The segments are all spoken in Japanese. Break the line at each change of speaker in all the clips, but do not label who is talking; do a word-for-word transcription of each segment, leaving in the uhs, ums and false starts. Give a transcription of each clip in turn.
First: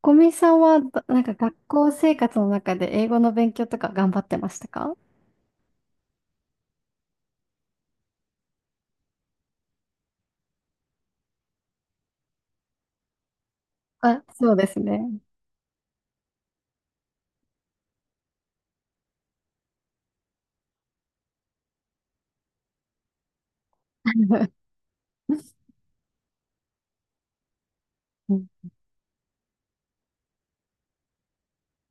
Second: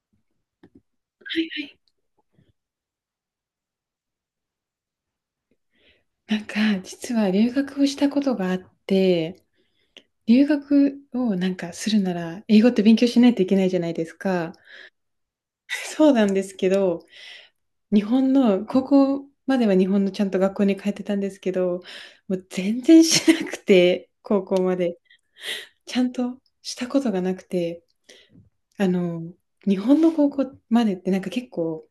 小見さんはど、なんか学校生活の中で英語の勉強とか頑張ってましたか？
なんか、実は留学をしたことがあって、留学をなんかするなら、英語って勉強しないといけないじゃないです
あ、そ
か。
うですね。
そうなんですけど、日本の、高校までは日本のちゃんと学校に通ってたんですけど、もう全然しなくて、高校 まで。ちゃんとしたことがなくて、
うん
あの、日本の高校までってなんか結構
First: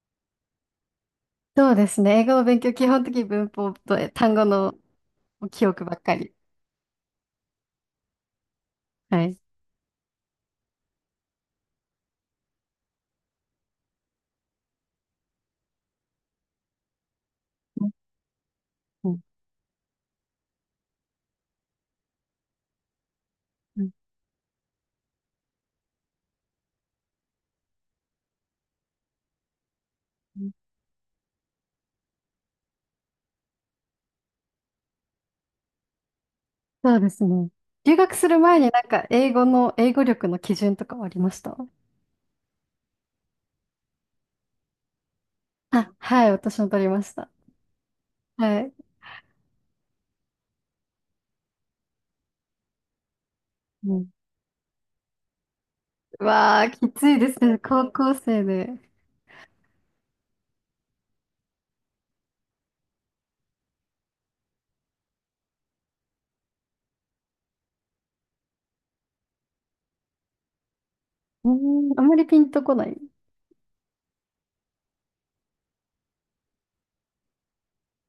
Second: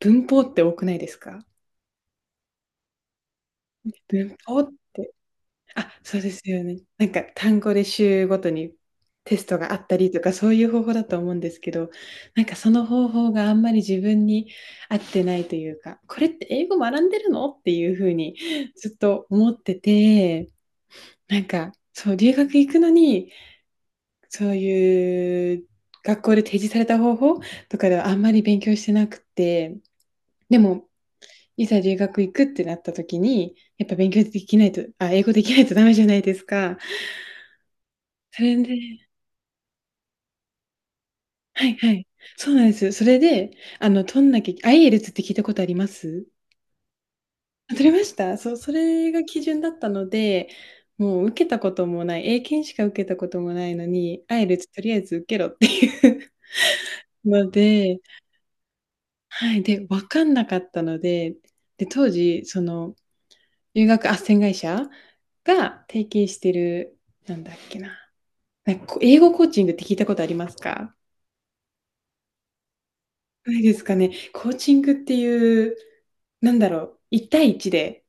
文法って多くないですか？
そうですね。英語の勉強、基本的に文法とえ単
文
語
法
の
って。
記憶
あ、
ばっか
そうで
り。
すよね。なんか単語で週ごとに
は
テ
い。
ストがあったりとかそういう方法だと思うんですけど、なんかその方法があんまり自分に合ってないというか、これって英語学んでるのって
うん
いうふうにずっ
うん
と思ってて、なんかそう留学行くのに
うん
そういう学校で提示された方法とかではあんまり勉強してなくて、
うん
でもいざ留学行くってなった時に、やっぱ勉強できないと、あ、英語できないとダメじゃないですか。
そうですね。留学する
それ
前になんか
で、
英語の、英語力の基準とかはありました？
はいはい。そうなんですよ。それで、あの、取んなきゃ、アイエルツ って聞いたことありま
あ、は
す？
い、私も取りました。
あ、取れました。そう、
はい。
それが基準だったので、もう受けたこともない、英検しか受けたこともないの
うん。
に、アイエルツ とりあえず受けろってい
う
う
わあ、きつい です
の
ね。高
で、
校生で。
はい。で、わかんなかったので、で、当時、その、留学斡旋会社が提携してる、なんだっけな。なんかこう英語コーチングって聞いたことありますか？
うーん、あんまりピンとこない。
ないですかね。コーチングっていう、なんだろう、いち対いちで、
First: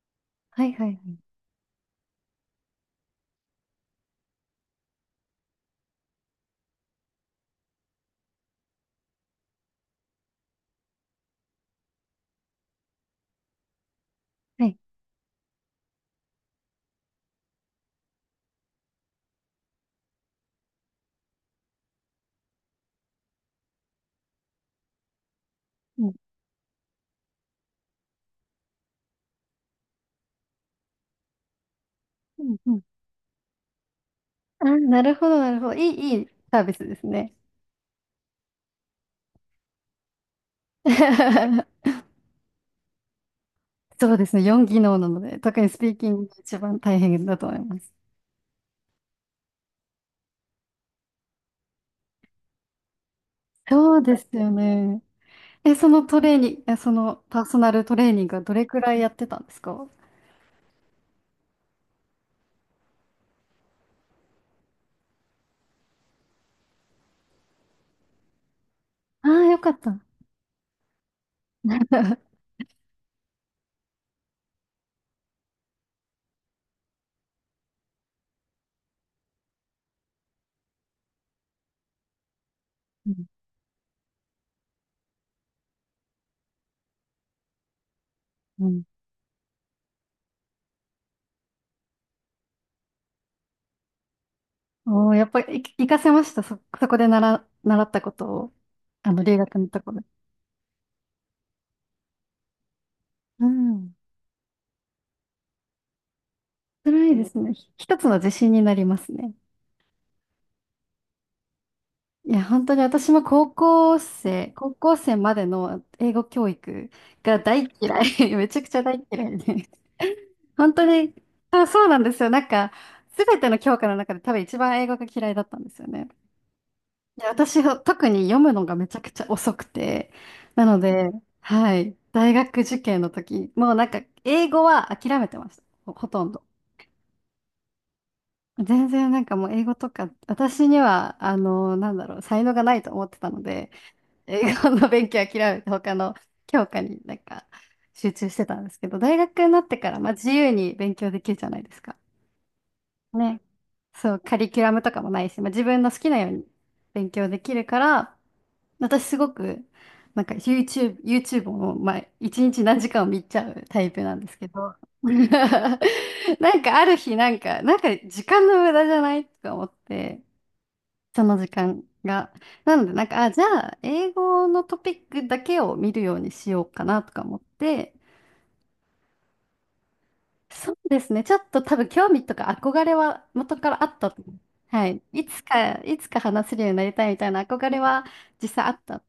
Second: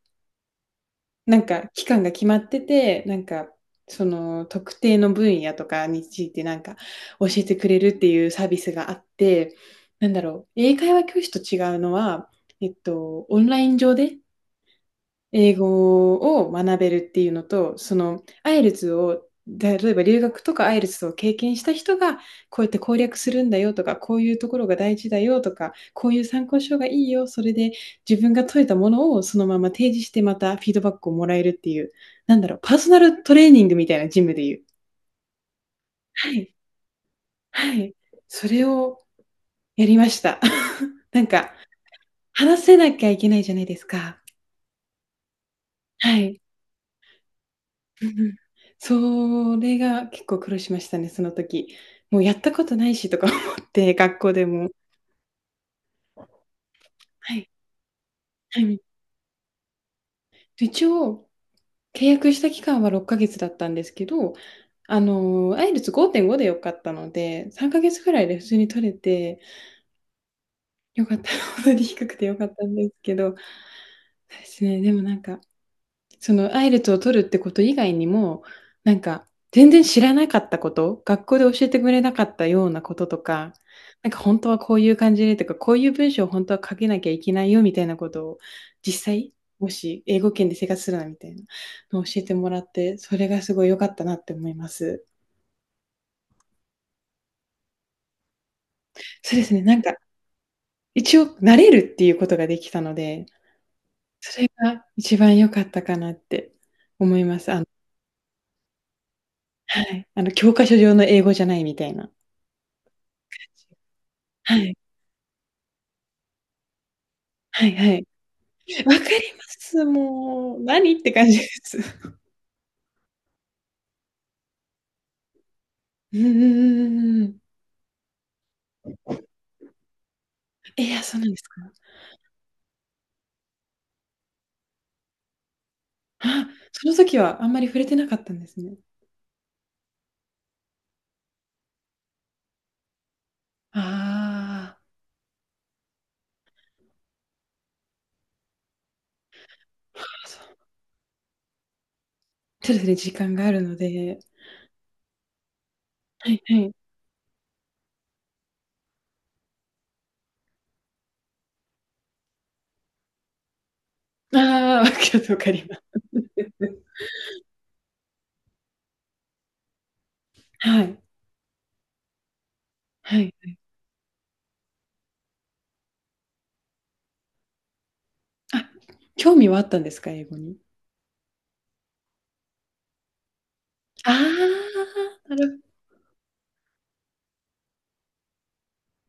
はいはい
なんか期間が決まってて、なんか、その特定の分野とかについてなんか教えてくれるっていうサービスがあって、なんだろう、英会話教師と違うのは、えっと、オンライン上で
はい。はい。
英語を学べるっていうのと、その、アイエルズを、例えば留学とかアイエルズを経験した人が、こうやって攻略するんだよとか、こういうところが大事だよとか、
う
こ
ん
ういう参考書がいいよ、それで自分が解いたものをそのまま提示してまたフィードバックをもらえるっていう、なん
う
だろう、パー
ん。
ソナルトレーニングみたいなジムでいう。
あ、なるほど、なるほど。いい、いい
はい、
サービスですね。
はい。それをやりました。なんか、話せなきゃいけないじゃないです
そう
か。
ですね。よんぎのう技能なので、特にスピーキン
は
グが
い。
一番大変だと思います。
うんうん。それが結構苦労しましたね、その時。もうやったことないしとか思って、
そうで
学
す
校で
よ
も。
ね。え、そのトレーニング、えその
は
パー
い、
ソナルトレーニングはど
は
れ
い。
くらいやってたんですか？
一応、契約した期間はろっかげつだったんですけど、あの、アイエルツごてんご で良かったので、さんかげつぐらいで普通に取れ
ああ
て、
ー、よかった。
良かった、ほ当に低くて良かったんですけど、そうですね、でもなんかそのアイルツを取るってこと以外にも、なんか全然知らなかったこと、学校で教えてくれなかったようなこと
う
と
ん。
か、なんか本当はこういう感じでとか、こういう文章を本当は書けなきゃいけないよみたいなことを
うん。
実際、もし英語圏で生活するなみたいなのを教えてもらって、それがすごい良かったなって思います。
おー、やっぱり、い活かせました。そ、そこで習、習ったことを、あの、
そ
留
うです
学
ね、
の
な
と
ん
こ
か
ろで。
一応慣れるっていうことができたので、
うん。
それが一番良かったかなって
辛い
思
で
い
す
ます。
ね。
あの
ひ一つの自信になりますね。
はい、あの教科書上の英語じゃないみたいな。
いや、本当に私も高校生、
は
高
い。
校生までの英語教育が大
はいは
嫌
い。
い。めちゃくちゃ
わか
大
り
嫌い
ま
で。
す。もう、
本当
何って
に、
感じで
あ、
す。
そうなんですよ。なんか、すべての教科の中で多分一番英語が嫌いだったんですよね。
うんうんうん
い
うんう
や
ん。
私は特に読むのがめちゃくちゃ遅くて、なの
え、いや、
で、
そうなんですか。
はい、大学受験の時、もうなんか、英語は諦めてました。ほ、ほとんど。
あ、その時はあんまり触れてなかったんですね。
全然なんかもう英語とか、私には、あの、なんだろう、才能がないと思ってたので、
あ
英語の勉強諦めて他の教科になんか集中してたんですけど、大学になってか
あ、
ら、
は
まあ、
あ、
自
そ
由
う。
に勉強できるじゃないですか。
そうですね、時間
ね。
があるの
そ
で。
う、カリキュラムとかもないし、まあ、自分の好きなよ
は
う
い
に
はい。
勉強できるから、私すごく、なんか YouTube、YouTube を、まあ、一日何時間も見ちゃうタイプなんですけど、
ああ、わ かるわかります。
なんかある日、なんか、なんか時間の無駄じゃないとか思って、
はい、
その時間が。なので、なん
は
か、あ、
い。
じゃあ、英語のトピックだけを見るようにしようかなとか思って、
あ、興味はあったんですか？英語に。
そうですね、ちょっと多分興味とか憧れは元からあった
あ
と思う。はい。い
あ、な
つ
る
か、いつか話せるようになりたいみたいな憧れは実際あった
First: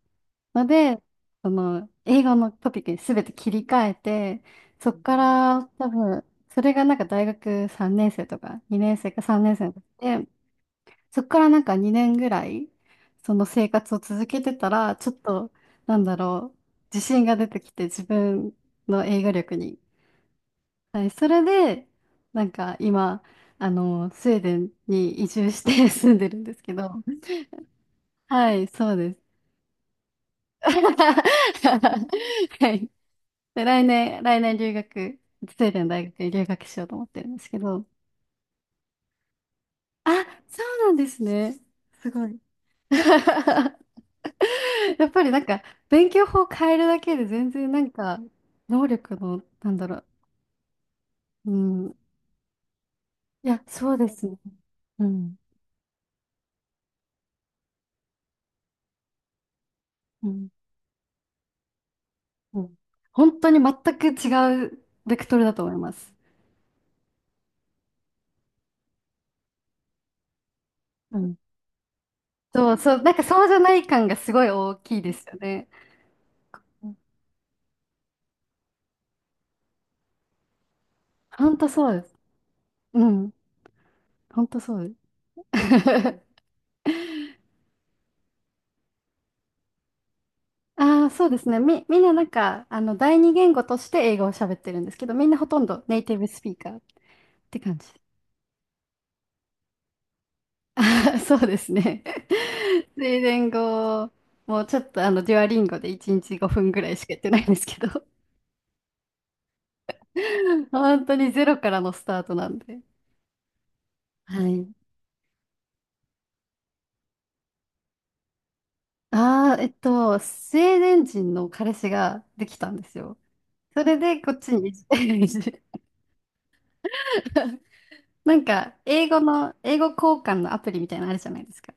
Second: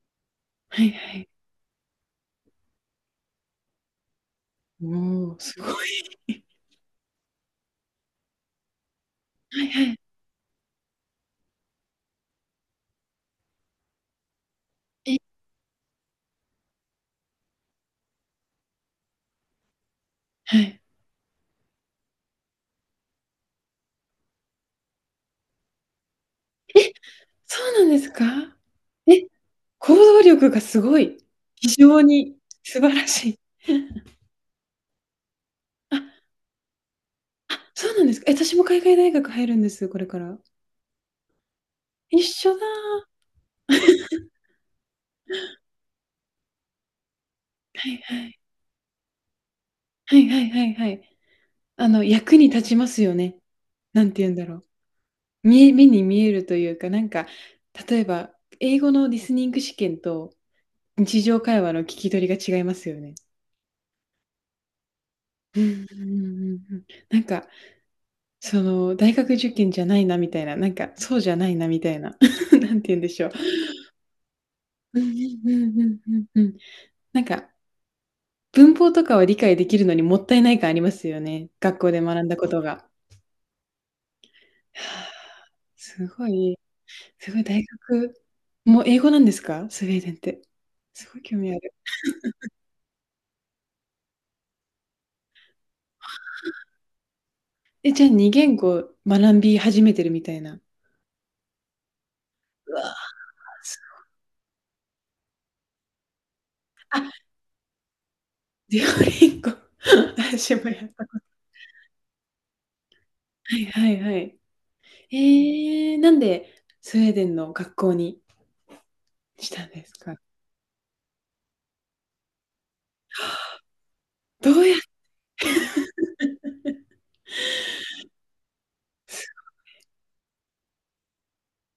の
はい
で、
はい。
その、英語のトピックに全て切り替えて、そっか
おお、すご
ら多分、
い。
それがなんか大学さんねん生とかにねん生かさんねん
は
生
い
の時
はい。
でそこからなんかにねんぐらい、その生活を続けてたら、ちょっ
え、
と、なんだろう、自信が出てきて、自分の英語力に。
はい。
はい、それで、なんか今、あの、スウェーデンに移住して 住んでるんですけど、
え、そうなんですか？
はい、そうです。
え、行動力が すごい。非常に
は
素
い。
晴らしい。
で、来年、来年留学、スウェーデン 大学
あ、
に留学しようと思ってるんですけ
あ、
ど、
そうなんですか。え、私も海外大学入るんです、これ
あ、
から。
そうなんですね。す
一
ごい。
緒だ。は
やっぱりなんか、勉強法を変えるだけで全然なん
い
か、
はい。
能力の、なんだろう。
はいはいはいはい。
う
あ
ん。
の、役に立ちますよね。
いや、そう
な
で
んて
す
言うん
ね。
だろう。
うん。
みえ目に見えるというか、なんか、例えば、英語のリスニング試験
う
と
ん。
日常会話の聞き取りが
う
違いま
ん。
すよね。
本当に全く違うベクトルだ
う
と思い
ん
ま
うんう
す。
んうんうん。なんか、その、大学受験じゃないなみたいな、なんか、そ
う
うじゃ
ん。
ないなみたいな、
そ
な
う
んて
そ
言うん
う。
で
なんか
しょう。
そうじゃない感がすごい大き
う
い
んう
ですよね。
んうんうんうんうん。なんか、文法とかは理解できるのにもったいない感ありますよね。
本当
学
そ
校
う
で
です。
学んだことが。
うん。本当そ
は
うです。
あ、す ごい、すごい大学も英語なんですか？スウェーデンって。
あ
す
あ、
ごい
そうで
興
す
味あ
ね。
る。
み、みんななんか、あの、第二言語として英語を喋ってるんですけど、みんなほとんどネイティブスピーカーって感じ。
え、じゃあにげんご学び始めてるみたいな。
そうですね。
うわ、
スイデン
す
語もちょっとあのデュアリンゴでいちにちごふんぐらいしかやってないんですけど
デュオリンゴ、私 もやっ
本
た
当
こと。
にゼロからのスタートなんで。
はいはいは
は
い。
い。
えーなんでスウェーデンの学校にし
ああ、え
たん
っ
ですか？
と、スウェーデン人の彼氏ができたんですよ。それでこっち
どう
に
や
移住。 なんか、英語の、英語交換のアプリみたいなのあるじゃないですか。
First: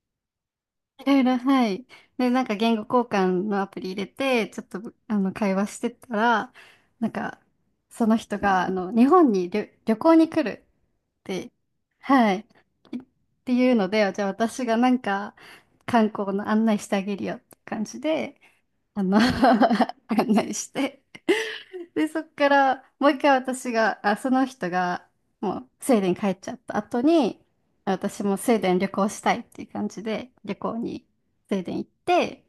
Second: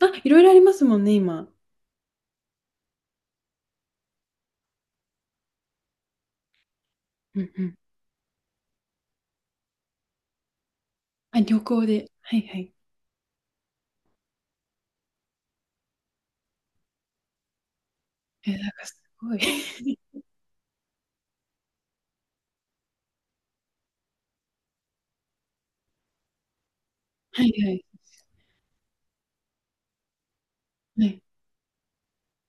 あ、いろいろありますも
い
んね、
ろいろ、
今。
はい。で、なんか言語交換のアプリ入れて、ちょっと、あの、会話してたら、なんか、
うんうん。
その人が、あの、日本に旅、旅行に来るっ
あ、
て、
旅行で。
は
はい
い。
はい。
いっていうので、じゃあ私がなんか、観光の案内してあげるよって感じで、
え、なんかす
あの
ごい。
案内して、で、そっから、もう一回私が、あ、その人が、もう、スウェーデン帰っちゃった後
は
に、
いはい。
私もスウェーデン旅行したいっていう感じで、旅行
は
に
い、
スウェーデン行って、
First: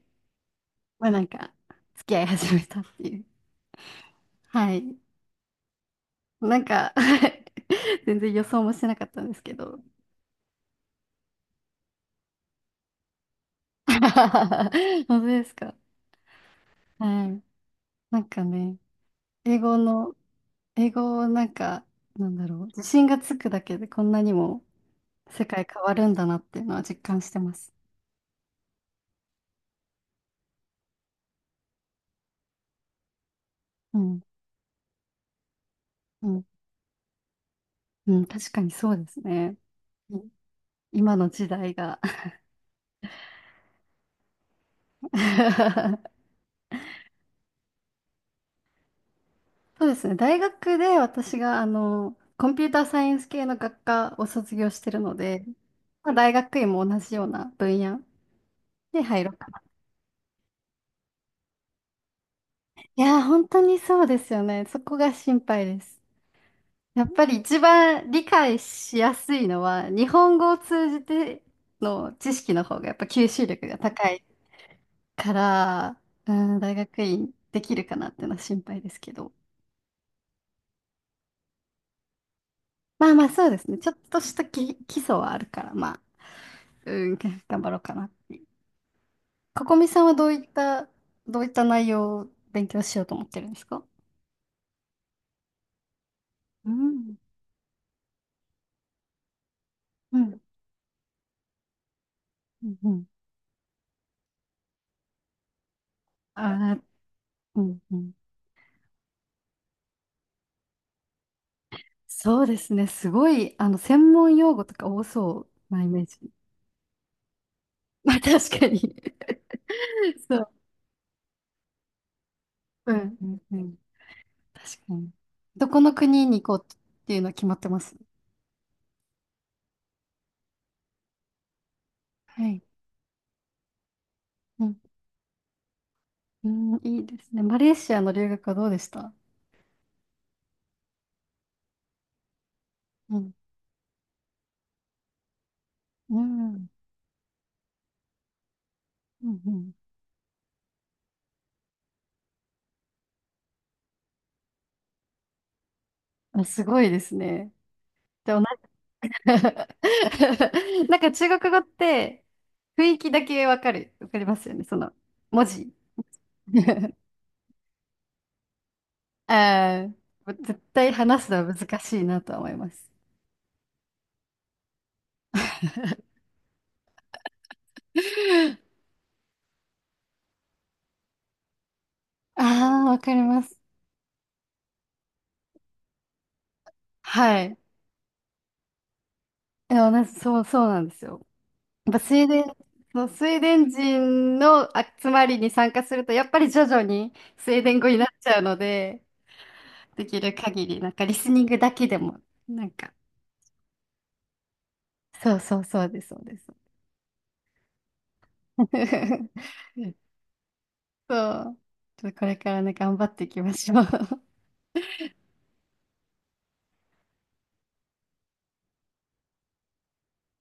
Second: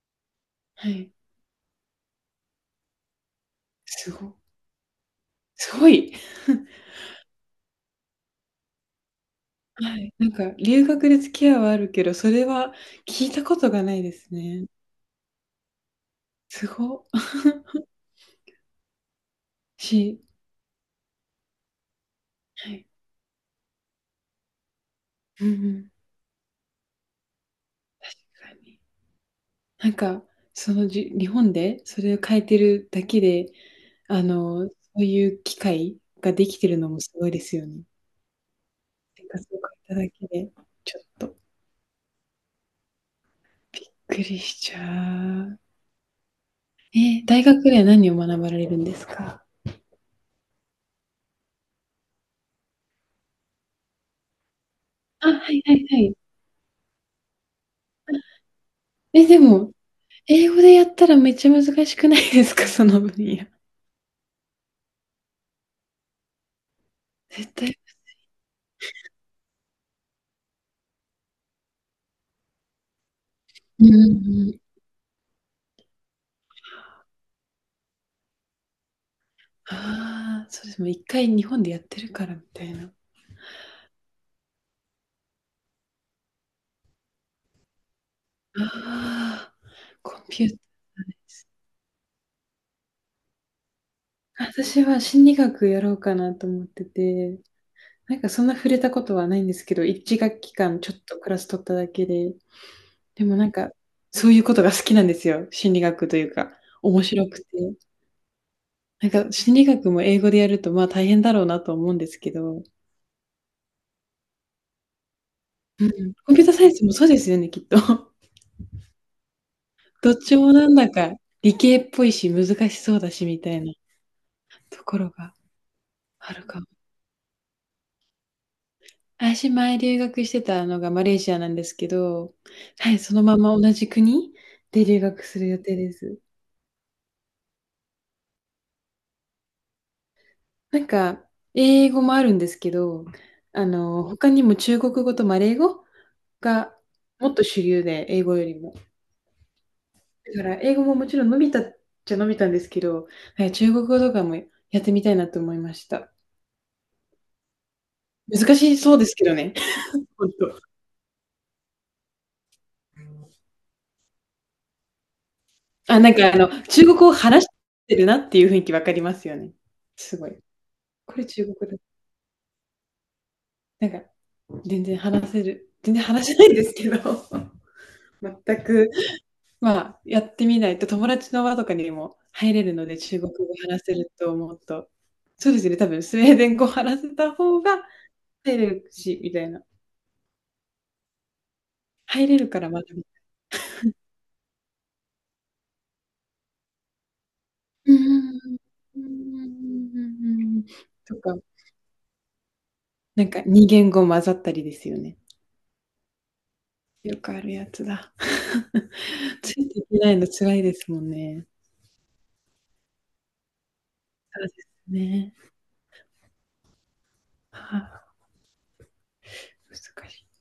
は
まあ
い。
なんか、付き合い始めたっていう。
すご
はい。
すごい。
なん か 全然予想もしてなかったんですけど。
はい、なんか留学で付き合いはあるけど、それは聞いたことがないですね。
本当ですか？
すご。
はい。なんかね、英語の、
し
英語をなんか、なんだろう、
は
自
い。
信がつくだけでこんなにも世
うんう
界変
ん。
わるんだなっていうのは実感してます。
確かに。なんか、その、じ日本でそれを変えてるだけで、
うん。
あの、そういう機会
う
が
ん
できてるのもすごいですよね。
うん、確かにそうです
生活
ね。
を変えた
う
だけ
ん。
で、ちょっ
今の
と
時代が
びっくりしちゃう。えー、大学では何を学ばれるんですか？
そうですね。大学で私が、あの、コンピューターサイエンス系の学科を卒業してるの
あ、
で、
はいはいは
まあ、
い。
大学院も同じような分野で入
え、
ろう
で
かな。
も、英語でやったらめっちゃ難しくないですか？ その
い
分
やー、
野。
本当にそうですよね。そこが心配です。やっぱり
絶
一
対。
番理解しやすいのは、日本語を通じての知識の方がやっぱ吸収力が
うんうんう
高い
ん。
から、うん、大学院できるかなっていうのは心配ですけど。
ああ、そうです。もう一回日本でやってるからみたいな。
まあまあそうですね。ちょっとしたき基礎はあるから、まあ、うん、頑張ろうかな。
ああ、
ここみさんは
コン
どうい
ピ
っ
ュータ
た、
ーね。
どういった内容を勉強しようと思ってるんですか？
私は心理学やろうかなと思っ
う
て
ん。
て、なんかそんな触れたことはないんですけど、
う
一学
ん。
期間ちょっとクラス取っただけで、
うんうん。
でもなんか、そういうことが好きなんですよ。心理学というか、
あー、
面白くて。
うんうん。
なんか心理学も英語でやると、まあ、大変だろうなと思うんですけ
そうで
ど、
すね。すごい、あの、専門用語とか多そうな
う
イメー
ん。
ジ。
コンピューターサイエンスもそうですよね、きっと。
まあ、確かに。
どっ
そ
ち
う。
もなんだか理系っぽいし、難し
う
そうだ
ん、う
し
ん、
みた
う
いな
ん。確
と
か
ころ
に。
が
どこの国
あ
に
る
行
か
こう
も。
っていうのは決まってます？
私、前留学してたのがマレーシアなんですけど、
はい。
はい、そのまま同じ国
うん、
で留学する予定です。
うん、いいですね。マレーシアの留学はどうでした？
なんか、英語もあるんですけど、
うん。
あの、他にも中国語とマレー語
うん。
がもっと主流で、英語よりも。
うんうん。
だから英語ももちろん伸びたっちゃ伸びたんですけど、はい、中国語とかもやってみたいなと思いました。
あ、すごいですね。でもな
難しそうですけど
ん
ね。
か
本当。
なんか中国語って雰囲気だけわかる。わかりますよね。その文字。
あ、なんかあの、中 国語を話してるなっていう雰囲気わかりますよね。
あ
すご
ー、
い。
絶対
こ
話
れ
す
中
のは
国語だ。
難しいなとは思います。
なんか全然話せる。全然話せないんですけど、全 く、まあ、やってみないと友達の輪とかにも入れる
あ
の
あ、
で、
わか
中
り
国
ま
語
す。
話せると思うと、そうですね、多分スウェーデン語話せた
はい。
方が入れるし、みたいな。
でもなそう、そうなんですよ。やっぱスウェ
入
ー
れ
デン、
るから学び
そう、スウェーデン人の集まりに参加すると、やっぱり徐々にスウェーデン語
うん
になっち
う
ゃうの
んうん
で、
うん
できる
うんうん
限り、なんかリ
と
ス
か、
ニングだけでも、なんか、
なんかに言語混ざったりですよね。
そうそうそうです、そうです。
よくあるやつだ。ついてい けないの辛いですもん
そ
ね。
う。ちょっとこれからね、頑張っていきましょう。
そうですね。はあ、難しい。